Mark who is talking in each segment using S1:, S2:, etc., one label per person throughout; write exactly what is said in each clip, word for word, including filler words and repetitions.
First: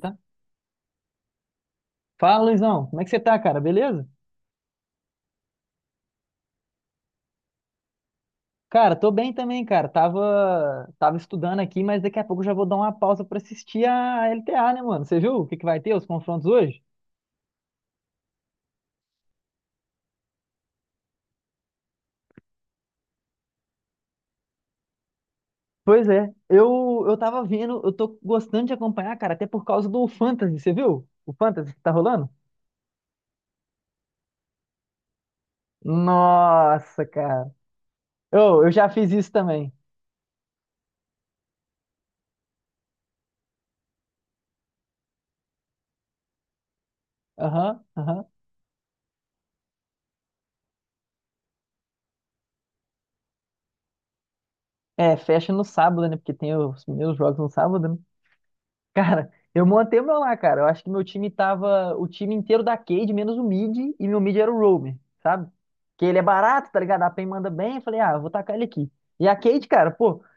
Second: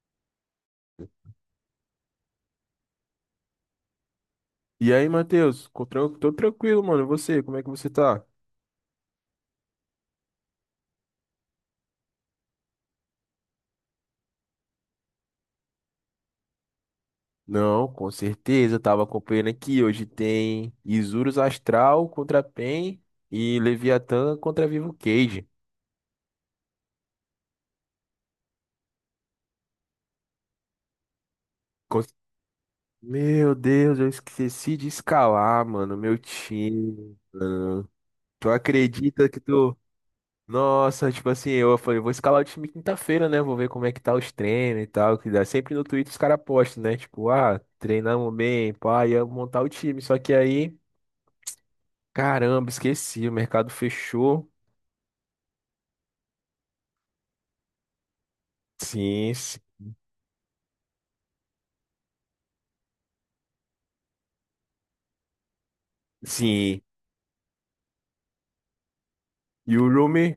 S1: Tá? Fala, Luizão. Como é que você tá, cara? Beleza?
S2: E aí, Matheus? Co- tran- Tô tranquilo, mano. E você, como é que você tá?
S1: Cara, tô bem também, cara. Tava, tava estudando aqui, mas daqui a pouco eu já vou dar uma pausa pra assistir a L T A, né, mano? Você viu o que que vai ter, os confrontos hoje?
S2: Não, com certeza. Tava acompanhando aqui. Hoje tem Isurus Astral contra Pen e Leviatã contra Vivo Cage.
S1: Pois é, eu, eu tava vendo, eu tô gostando de acompanhar, cara, até por causa do Fantasy, você viu? O Fantasy que tá
S2: Con-
S1: rolando?
S2: Meu Deus, eu esqueci de escalar, mano, meu
S1: Nossa,
S2: time.
S1: cara.
S2: Tu
S1: Eu, eu já fiz
S2: acredita
S1: isso
S2: que
S1: também.
S2: tu. Nossa, tipo assim, eu falei, vou escalar o time quinta-feira, né? Vou ver como é que tá os treinos e tal. Que dá sempre no Twitter os caras postam, né? Tipo, ah,
S1: Aham, aham.
S2: treinamos bem, pá, ia montar o time. Só que aí. Caramba, esqueci, o mercado fechou.
S1: É, fecha no sábado, né? Porque tem os meus jogos no sábado. Cara,
S2: Sim, s-
S1: eu montei o meu lá, cara. Eu acho que meu time tava o time inteiro da Cade, menos o mid, e meu mid era o Roamer, sabe? Que ele é barato, tá
S2: sim.
S1: ligado? A PEN manda bem. Eu falei, ah, eu vou tacar ele aqui. E a Cade,
S2: E o
S1: cara, pô,
S2: Rumi?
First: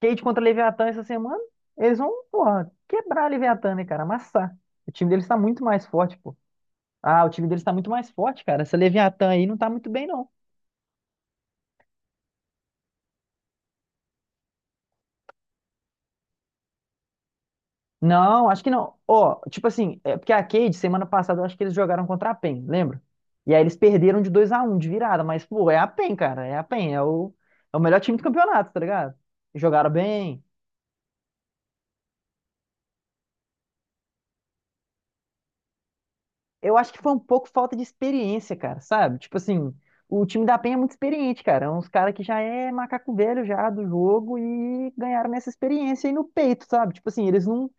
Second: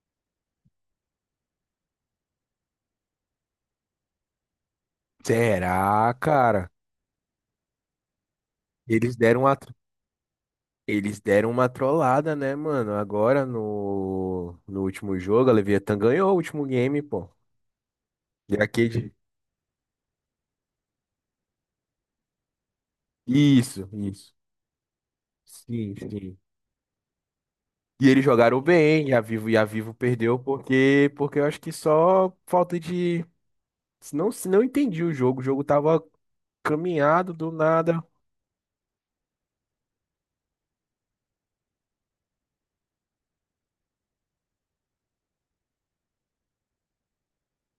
S1: Cade contra Leviatã essa semana, eles vão, porra, quebrar a Leviatã, né, cara? Amassar. O time deles tá muito mais
S2: Será,
S1: forte, pô.
S2: cara?
S1: Ah, o time deles tá muito mais forte, cara. Essa
S2: Eles
S1: Leviatã
S2: deram
S1: aí
S2: uma,
S1: não tá
S2: tro-
S1: muito bem, não.
S2: Eles deram uma trollada, né, mano? Agora no, no último jogo, a Leviathan ganhou o último game, pô.
S1: Não,
S2: E
S1: acho
S2: a
S1: que não. Ó, tipo assim, é porque a Cade, semana passada, eu acho que eles jogaram contra a PEN, lembra? E aí eles
S2: Isso,
S1: perderam de
S2: isso.
S1: dois a um de virada, mas, pô, é a
S2: Sim,
S1: PEN,
S2: sim.
S1: cara. É a PEN, é o, é o melhor
S2: E
S1: time do
S2: eles jogaram
S1: campeonato, tá
S2: bem,
S1: ligado?
S2: e a Vivo, e a
S1: Jogaram
S2: Vivo perdeu
S1: bem.
S2: porque, porque eu acho que só falta de. Não, se não entendi o jogo. O jogo tava
S1: Eu acho que foi um
S2: caminhado
S1: pouco
S2: do
S1: falta de
S2: nada.
S1: experiência, cara, sabe? Tipo assim, o time da PEN é muito experiente, cara. É uns caras que já é macaco velho já do jogo e ganharam essa experiência aí no peito, sabe? Tipo assim, eles não,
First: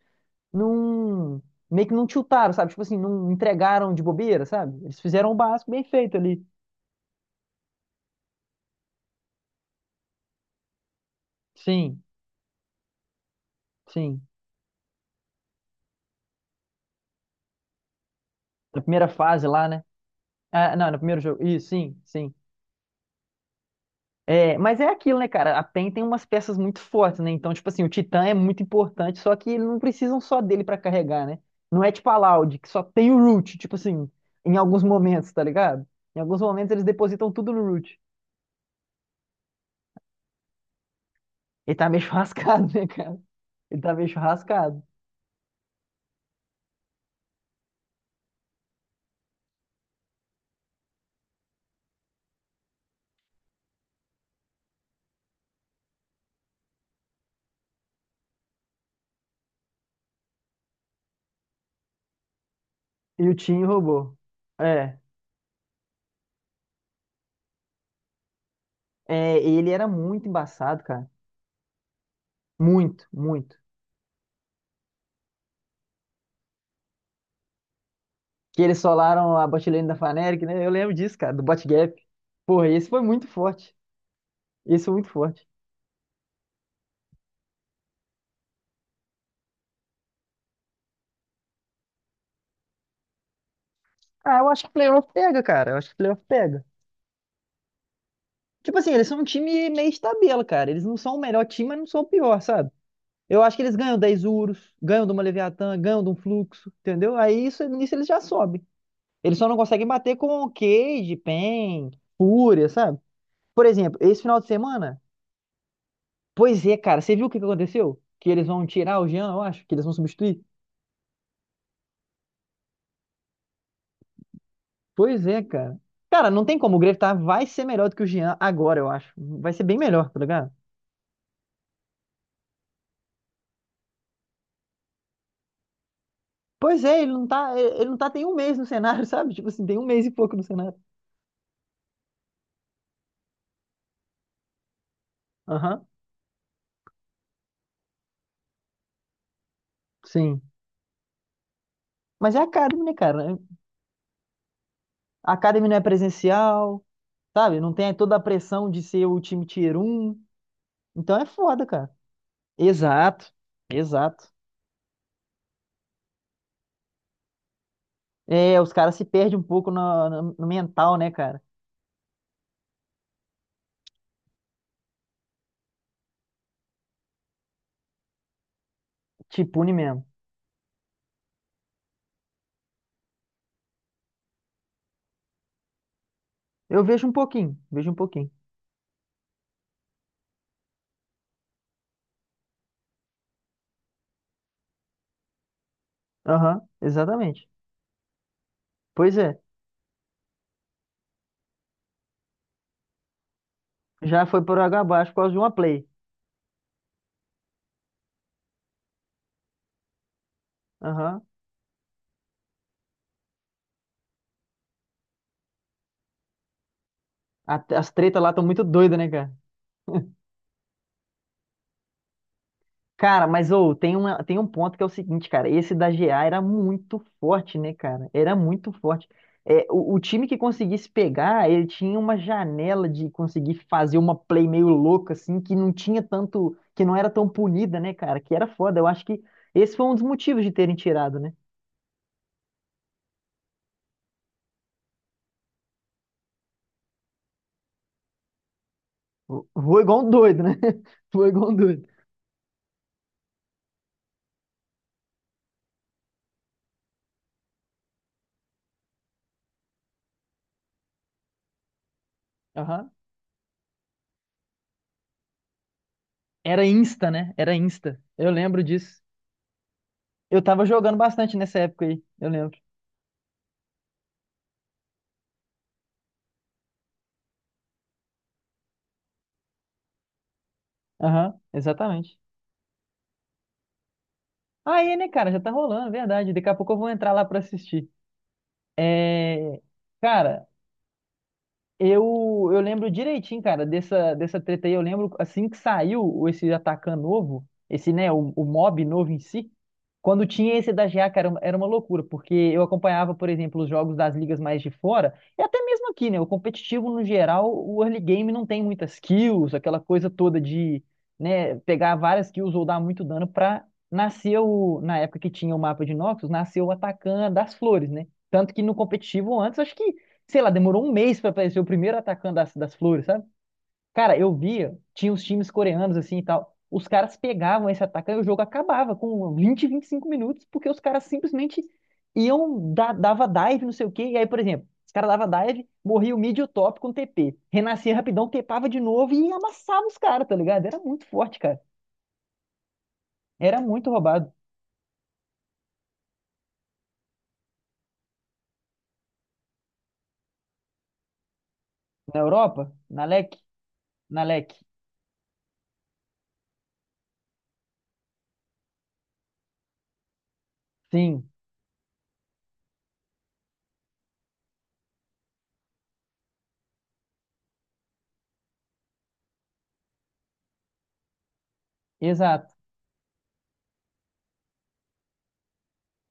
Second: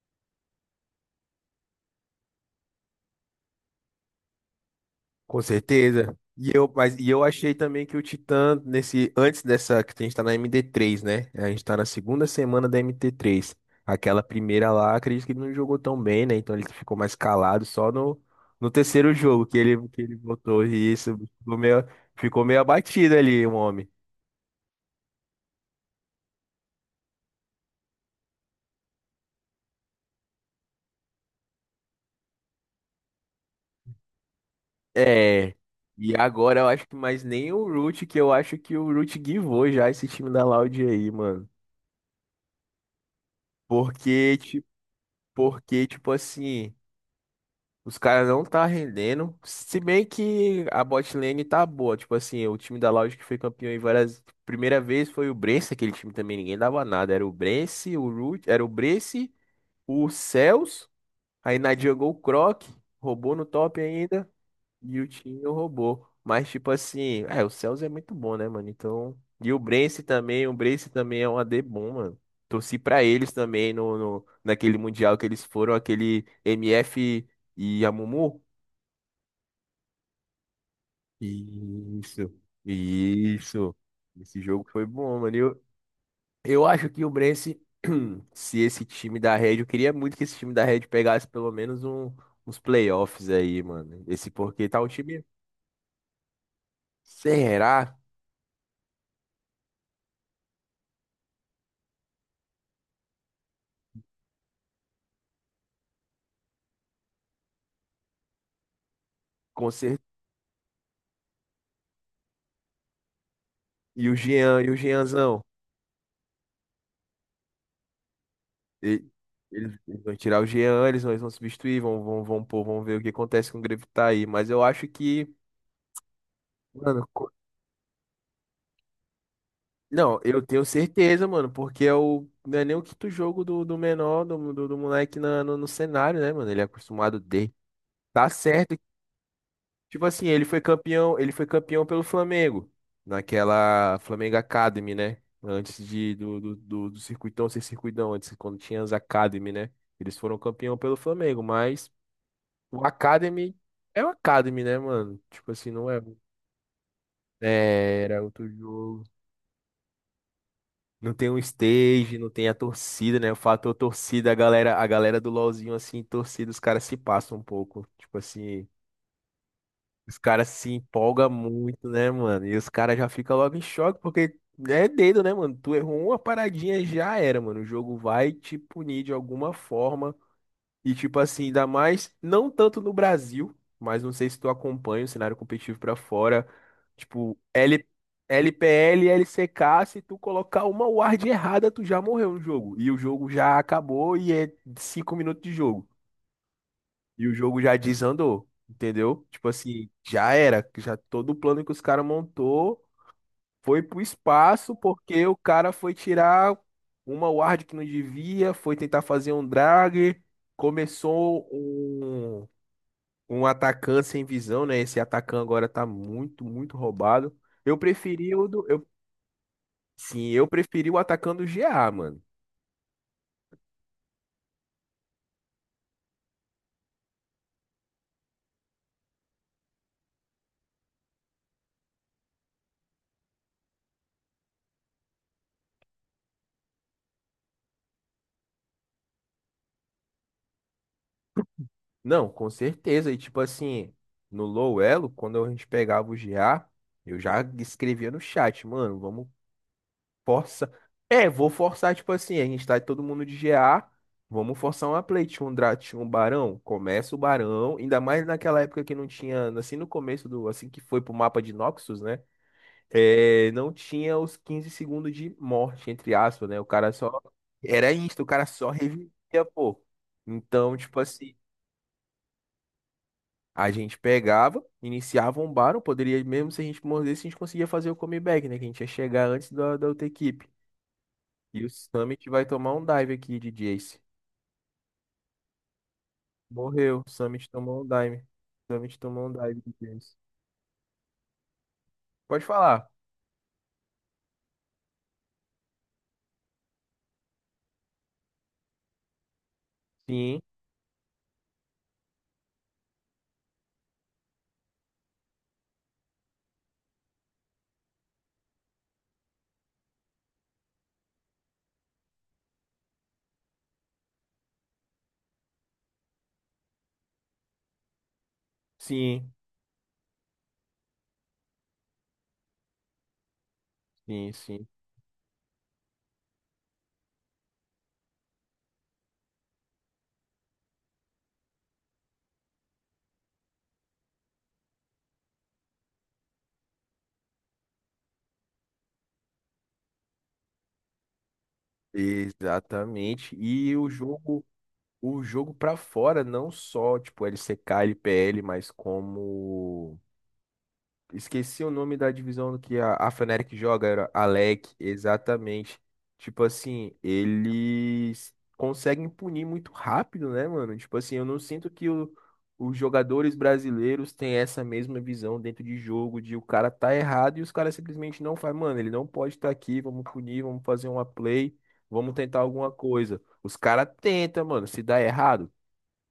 S1: não. Meio que não tiltaram, sabe? Tipo assim, não entregaram de bobeira, sabe? Eles fizeram o
S2: Com
S1: básico bem feito
S2: certeza.
S1: ali.
S2: E eu, mas, e eu achei também que o Titã, nesse, antes dessa, que a gente tá na md três né? A gente tá na
S1: Sim,
S2: segunda semana da mt três. Aquela
S1: sim.
S2: primeira lá, acredito que ele não jogou tão bem, né? Então ele ficou mais calado só no, no
S1: Na primeira
S2: terceiro jogo
S1: fase
S2: que
S1: lá, né?
S2: ele, que ele botou
S1: Ah, não, no
S2: isso.
S1: primeiro jogo.
S2: Ficou
S1: Isso,
S2: meio,
S1: sim, sim.
S2: ficou meio abatido ali, o homem.
S1: É, mas é aquilo, né, cara? A PEN tem umas peças muito fortes, né? Então, tipo assim, o Titã é muito importante, só que eles não precisam só dele pra carregar, né? Não é tipo a Loud, que só tem o Root, tipo assim, em alguns momentos, tá
S2: É.
S1: ligado?
S2: E
S1: Em alguns
S2: agora eu
S1: momentos eles
S2: acho que mais
S1: depositam
S2: nem
S1: tudo no
S2: o
S1: Root.
S2: Root, que eu acho que o Root guivou já esse time da Loud aí, mano.
S1: Ele tá meio churrascado, né, cara? Ele tá meio
S2: Porque, tipo,
S1: churrascado.
S2: porque, tipo assim. Os caras não tá rendendo. Se bem que a bot lane tá boa. Tipo assim, o time da Loud que foi campeão em várias. Primeira vez foi o Brence, aquele time também ninguém dava nada. Era o Brence, o Root, era o Brence, o Cells. Aí na jungle o Croc,
S1: E o
S2: roubou no
S1: Tim
S2: top
S1: roubou.
S2: ainda.
S1: É,
S2: E o time roubou. Mas tipo assim, é, o Cells é muito bom, né, mano? Então.
S1: é,
S2: E o
S1: ele era
S2: Brence
S1: muito
S2: também, o
S1: embaçado,
S2: Brence
S1: cara.
S2: também é um A D bom, mano. Torci pra
S1: Muito,
S2: eles
S1: muito.
S2: também no, no- naquele mundial que eles foram, aquele M F e a Mumu.
S1: Que eles solaram a botlane da Fnatic, né? Eu lembro disso, cara, do botgap.
S2: Isso,
S1: Porra, esse foi muito forte.
S2: isso. Esse jogo foi
S1: Esse foi muito
S2: bom, mano.
S1: forte.
S2: Eu, eu acho que o Brence, se esse time da Red, eu queria muito que esse time da Red pegasse pelo menos um, uns playoffs aí, mano. Esse
S1: Ah, eu acho
S2: porque
S1: que
S2: tá um
S1: playoff
S2: time.
S1: pega, cara. Eu acho que playoff pega.
S2: Será?
S1: Tipo assim, eles são um time meio de tabela, cara. Eles não são o melhor time, mas não são o pior, sabe? Eu acho que eles ganham dez Urus, ganham de uma Leviatã, ganham de um Fluxo, entendeu? Aí isso, nisso eles já sobem. Eles só não
S2: Com
S1: conseguem
S2: certeza.
S1: bater com o Cage, Pen, Fúria, sabe? Por exemplo,
S2: E o
S1: esse final de
S2: Jean, e o
S1: semana?
S2: Jeanzão?
S1: Pois é, cara. Você viu o que que aconteceu? Que eles vão tirar
S2: E-
S1: o Jean, eu acho, que
S2: eles,
S1: eles vão
S2: eles vão
S1: substituir.
S2: tirar o Jean, eles vão, eles vão substituir, vão, vão, vão, pôr, vão ver o que acontece com o Grevitar aí. Mas eu acho
S1: Pois
S2: que,
S1: é, cara. Cara, não tem como. O
S2: mano.
S1: Grevtar vai ser melhor do que o Jean agora, eu acho. Vai ser bem melhor, tá
S2: Não, eu
S1: ligado?
S2: tenho certeza, mano, porque é o, não é nem o quinto jogo do, do menor, do, do, do moleque na, no, no cenário, né, mano? Ele é
S1: Pois é, ele
S2: acostumado
S1: não tá,
S2: de.
S1: ele ele não tá tem
S2: Tá
S1: um mês no
S2: certo.
S1: cenário, sabe? Tipo assim, tem um mês
S2: Tipo
S1: e
S2: assim,
S1: pouco no
S2: ele foi
S1: cenário.
S2: campeão, ele foi campeão pelo Flamengo, naquela Flamengo Academy, né? Antes
S1: Aham,
S2: de, do, do, do, do circuitão ser circuitão, antes, quando tinha as Academy, né? Eles foram
S1: sim.
S2: campeão pelo Flamengo, mas
S1: Mas é a Academy,
S2: o
S1: né, cara?
S2: Academy é o Academy, né, mano?
S1: A
S2: Tipo
S1: Academy
S2: assim,
S1: não é
S2: não é.
S1: presencial, sabe? Não tem
S2: É,
S1: toda a
S2: era outro
S1: pressão de
S2: jogo.
S1: ser o time Tier um.
S2: Não
S1: Então é
S2: tem um
S1: foda, cara.
S2: stage, não tem a torcida, né?
S1: Exato,
S2: O fator
S1: exato.
S2: torcida, a galera, a galera do LoLzinho, assim, torcida, os caras se passam um pouco. Tipo
S1: É,
S2: assim,
S1: os caras se perdem um pouco no,
S2: os
S1: no- no
S2: caras se
S1: mental, né,
S2: empolgam
S1: cara?
S2: muito, né, mano? E os caras já ficam logo em choque, porque é dedo, né, mano? Tu errou uma paradinha, já era, mano. O jogo vai te punir de
S1: Te
S2: alguma
S1: pune mesmo.
S2: forma. E tipo assim, ainda mais, não tanto no Brasil, mas não sei se tu acompanha o cenário competitivo pra fora,
S1: Eu vejo um
S2: tipo,
S1: pouquinho,
S2: L,
S1: vejo um pouquinho.
S2: LPL, L C K, se tu colocar uma ward errada, tu já morreu no jogo. E o jogo já acabou e é cinco minutos de jogo.
S1: Aham,
S2: E o
S1: exatamente.
S2: jogo já desandou,
S1: Pois
S2: entendeu?
S1: é,
S2: Tipo assim, já era, já todo o plano que os caras montou foi pro
S1: já foi por
S2: espaço
S1: água abaixo por
S2: porque
S1: causa
S2: o
S1: de uma
S2: cara
S1: play.
S2: foi tirar uma ward que não devia, foi tentar fazer um drag,
S1: Aham.
S2: começou um, um atacante sem visão, né? Esse atacante agora tá muito, muito roubado.
S1: A-
S2: Eu
S1: As tretas lá
S2: preferi
S1: estão
S2: o
S1: muito
S2: do, eu,
S1: doidas, né, cara?
S2: sim, eu preferi o atacante do G A, mano.
S1: Cara, mas ô, tem uma, tem um ponto que é o seguinte, cara. Esse da G A era muito forte, né, cara? Era muito forte. É, o, o, time que conseguisse pegar, ele tinha uma janela de conseguir fazer uma play meio louca, assim, que não tinha tanto, que não era tão punida, né, cara? Que era foda. Eu acho que esse foi um dos motivos de terem tirado, né?
S2: Não, com certeza. E tipo assim, no low elo, quando a gente pegava o G A, eu já escrevia no chat, mano, vamos.
S1: Foi igual um doido, né?
S2: Força.
S1: Foi
S2: É,
S1: igual
S2: vou
S1: um doido.
S2: forçar, tipo assim, a gente tá todo mundo de G A. Vamos forçar uma play. Tinha um, dra- tinha um barão, começa o barão. Ainda mais naquela época que não tinha, assim no começo do, assim que foi pro mapa de Noxus, né?
S1: Aham.
S2: É, não tinha os quinze segundos de morte, entre aspas, né?
S1: Era
S2: O cara
S1: Insta,
S2: só.
S1: né? Era
S2: Era
S1: Insta.
S2: isso, o
S1: Eu
S2: cara
S1: lembro
S2: só
S1: disso.
S2: revivia, pô.
S1: Eu tava
S2: Então,
S1: jogando
S2: tipo
S1: bastante
S2: assim,
S1: nessa época aí. Eu lembro.
S2: a gente pegava, iniciava um barão, poderia, mesmo se a gente mordesse, a gente conseguia fazer o comeback, né? Que a gente ia chegar antes da, da outra equipe.
S1: Aham,
S2: E o
S1: exatamente.
S2: Summit vai tomar um dive aqui de Jace.
S1: Aí, né, cara, já tá rolando, é verdade. Daqui a pouco eu vou
S2: Morreu. O
S1: entrar lá pra
S2: Summit tomou um
S1: assistir.
S2: dive. O Summit tomou um
S1: É,
S2: dive de Jace.
S1: cara,
S2: Pode
S1: eu, eu
S2: falar.
S1: lembro direitinho, cara, dessa, dessa treta aí. Eu lembro assim que saiu esse Atacan novo, esse, né, o, o, mob novo em si. Quando
S2: Sim,
S1: tinha esse da G A, cara, era uma era uma loucura, porque eu acompanhava, por exemplo, os jogos das ligas mais de fora, e até mesmo aqui, né? O competitivo, no geral, o early game não tem muitas kills, aquela coisa toda de, né, pegar várias kills ou dar muito dano pra nascer o, na época que tinha o mapa de Noxus, nasceu o Atacan das flores, né? Tanto que no
S2: sim,
S1: competitivo antes, acho que sei lá, demorou um mês pra aparecer o primeiro atacante das, das flores, sabe? Cara,
S2: sim,
S1: eu
S2: sim.
S1: via, tinha os times coreanos assim e tal. Os caras pegavam esse atacante e o jogo acabava com vinte vinte e cinco minutos, porque os caras simplesmente iam, da, dava dive, não sei o quê. E aí, por exemplo, os caras dava dive, morria o mid e o top com T P. Renascia rapidão, tepava de novo e amassava os caras, tá ligado? Era muito forte, cara.
S2: Exatamente.
S1: Era
S2: E
S1: muito
S2: o
S1: roubado.
S2: jogo, o jogo para fora, não só, tipo, L C K, L P L, mas como. Esqueci o nome da
S1: Na
S2: divisão
S1: Europa,
S2: que a,
S1: na
S2: a
S1: L E C,
S2: Fnatic joga, era
S1: na L E C.
S2: Alec, exatamente. Tipo assim, eles conseguem punir muito rápido, né, mano? Tipo assim, eu
S1: Sim,
S2: não sinto que o- os jogadores brasileiros têm essa mesma visão dentro de jogo, de o cara tá errado e os caras simplesmente não fazem, mano, ele não pode estar aqui, vamos punir, vamos fazer uma play, vamos tentar
S1: exato.
S2: alguma coisa. Os caras tentam, mano, se dá errado,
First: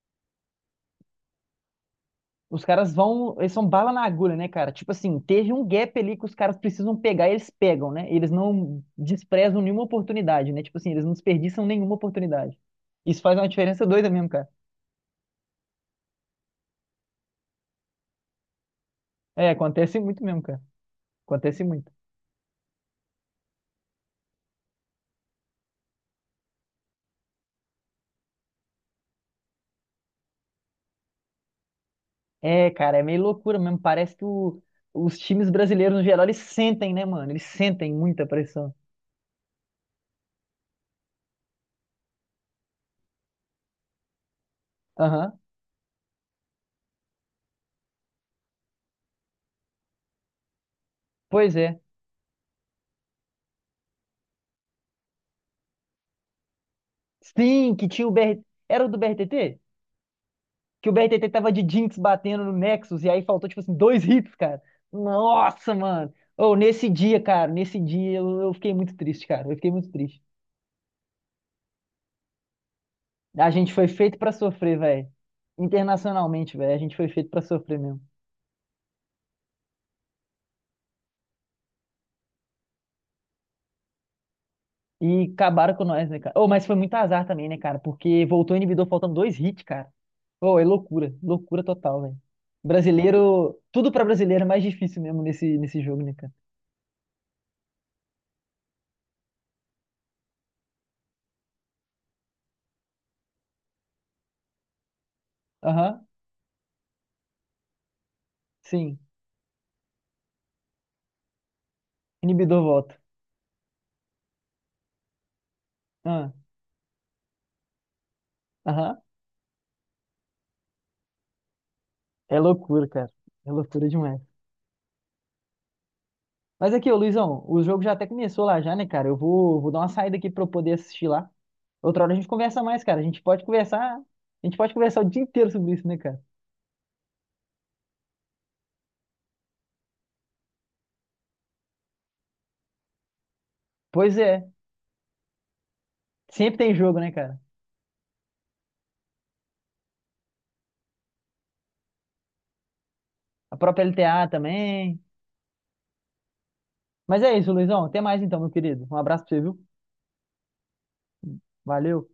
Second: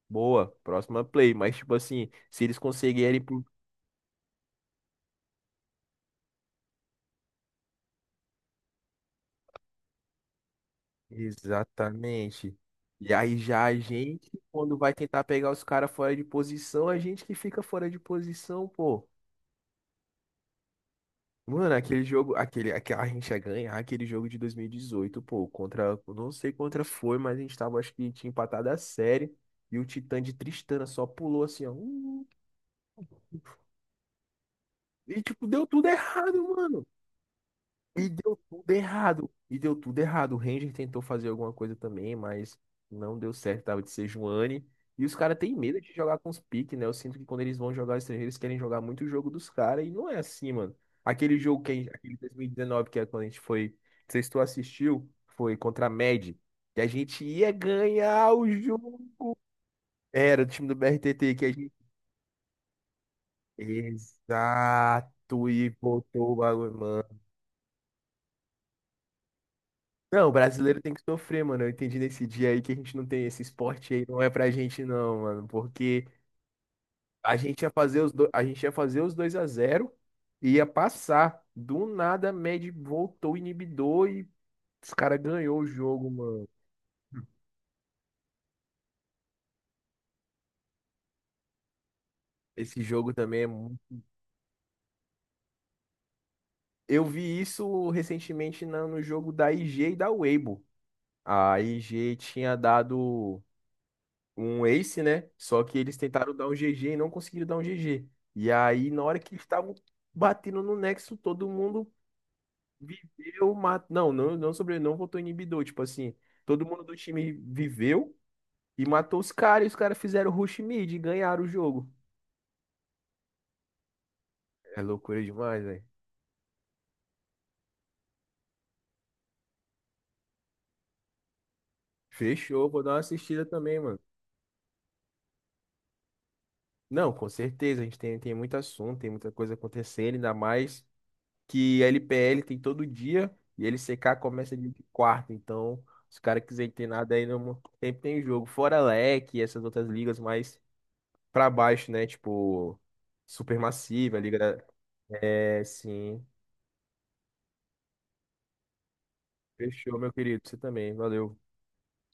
S2: boa, próxima play, mas tipo assim, se eles
S1: Os caras
S2: conseguirem.
S1: vão, eles são bala na agulha, né, cara? Tipo assim, teve um gap ali que os caras precisam pegar, e eles pegam, né? Eles não desprezam nenhuma oportunidade, né? Tipo assim, eles não desperdiçam nenhuma oportunidade.
S2: Exatamente. E
S1: Isso faz
S2: aí
S1: uma
S2: já a
S1: diferença doida mesmo,
S2: gente,
S1: cara.
S2: quando vai tentar pegar os caras fora de posição, a gente que fica fora de posição, pô.
S1: É, acontece muito mesmo, cara. Acontece
S2: Mano,
S1: muito.
S2: aquele jogo, aquele, aquele, a gente ia ganhar aquele jogo de dois mil e dezoito pô, contra, eu não sei contra foi, mas a gente tava, acho que tinha empatado a série, e o Titã de Tristana só pulou assim, ó, uh,
S1: É, cara, é meio loucura mesmo. Parece que o- os
S2: e tipo,
S1: times
S2: deu tudo
S1: brasileiros, no geral, eles
S2: errado, mano.
S1: sentem, né, mano? Eles sentem
S2: E
S1: muita
S2: deu tudo
S1: pressão.
S2: errado. E deu tudo errado. O Ranger tentou fazer alguma coisa também, mas não deu certo. Tava de Sejuani. E os
S1: Aham.
S2: caras têm medo de jogar com os piques, né? Eu sinto que quando eles vão jogar estrangeiros, eles querem jogar muito o jogo dos caras. E não é assim, mano. Aquele
S1: Pois
S2: jogo que a
S1: é.
S2: gente, aquele dois mil e dezenove, que é quando a gente foi. Não sei se tu assistiu, foi contra a M E D. Que a gente ia
S1: Sim, que tinha o
S2: ganhar
S1: B R...
S2: o
S1: Era o do
S2: jogo.
S1: B R T T?
S2: Era o time do
S1: Que o B R T T
S2: B R T T que
S1: tava
S2: a
S1: de
S2: gente.
S1: Jinx batendo no Nexus e aí faltou, tipo assim, dois hits, cara.
S2: Exato. E
S1: Nossa, mano.
S2: botou o
S1: Ou nesse
S2: bagulho.
S1: dia, cara, nesse dia eu, eu fiquei muito triste, cara. Eu fiquei muito triste.
S2: Não, o brasileiro tem que sofrer, mano. Eu entendi nesse dia aí que a gente não tem esse
S1: A gente foi
S2: esporte aí,
S1: feito
S2: não é
S1: pra
S2: pra
S1: sofrer,
S2: gente
S1: velho.
S2: não, mano, porque
S1: Internacionalmente, velho. A gente foi feito
S2: a
S1: pra
S2: gente ia
S1: sofrer mesmo.
S2: fazer os do... a gente ia fazer os dois a zero, e ia passar. Do nada, a Med voltou o inibidor e os caras
S1: E
S2: ganhou o
S1: acabaram com nós,
S2: jogo,
S1: né, cara?
S2: mano.
S1: Oh, mas foi muito azar também, né, cara? Porque voltou o inibidor faltando dois hits, cara. Oh, é loucura. Loucura total, velho.
S2: Esse jogo também é
S1: Brasileiro. Tudo
S2: muito.
S1: pra brasileiro é mais difícil mesmo nesse, nesse jogo, né, cara?
S2: Eu vi isso recentemente na- no jogo da I G e da Weibo. A I G tinha dado um Ace, né? Só que eles
S1: Aham,
S2: tentaram dar um G G e não conseguiram dar um G G. E aí,
S1: sim.
S2: na hora que eles estavam batendo no Nexo, todo mundo
S1: Inibidor volta.
S2: viveu, matou. Não, não, não sobre, não votou em inibidor. Tipo assim,
S1: Ah,
S2: todo mundo do time viveu e
S1: aham.
S2: matou os caras. E os caras fizeram rush mid e ganharam o jogo.
S1: É loucura, cara. É loucura demais.
S2: É loucura demais, velho.
S1: Mas aqui, ô Luizão, o jogo já até começou lá já, né, cara? Eu vou, vou dar uma saída aqui pra eu poder assistir lá. Outra hora a gente conversa
S2: Fechou,
S1: mais,
S2: vou dar uma
S1: cara. A gente pode
S2: assistida também,
S1: conversar,
S2: mano.
S1: a gente pode conversar o dia inteiro sobre isso, né, cara?
S2: Não, com certeza, a gente tem, tem, muito assunto, tem muita coisa acontecendo, ainda mais, que a L P L tem todo dia e L C K
S1: Pois é.
S2: começa de quarta. Então, se o cara
S1: Sempre
S2: quiser
S1: tem jogo, né,
S2: nada aí,
S1: cara?
S2: não, sempre tem jogo. Fora a L E C e essas outras ligas mais pra baixo, né? Tipo,
S1: A própria
S2: Supermassiva,
S1: LTA
S2: Liga da.
S1: também.
S2: É, sim.
S1: Mas é isso, Luizão. Até mais então, meu querido. Um abraço pra você, viu?
S2: Fechou, meu querido. Você também. Valeu.
S1: Valeu.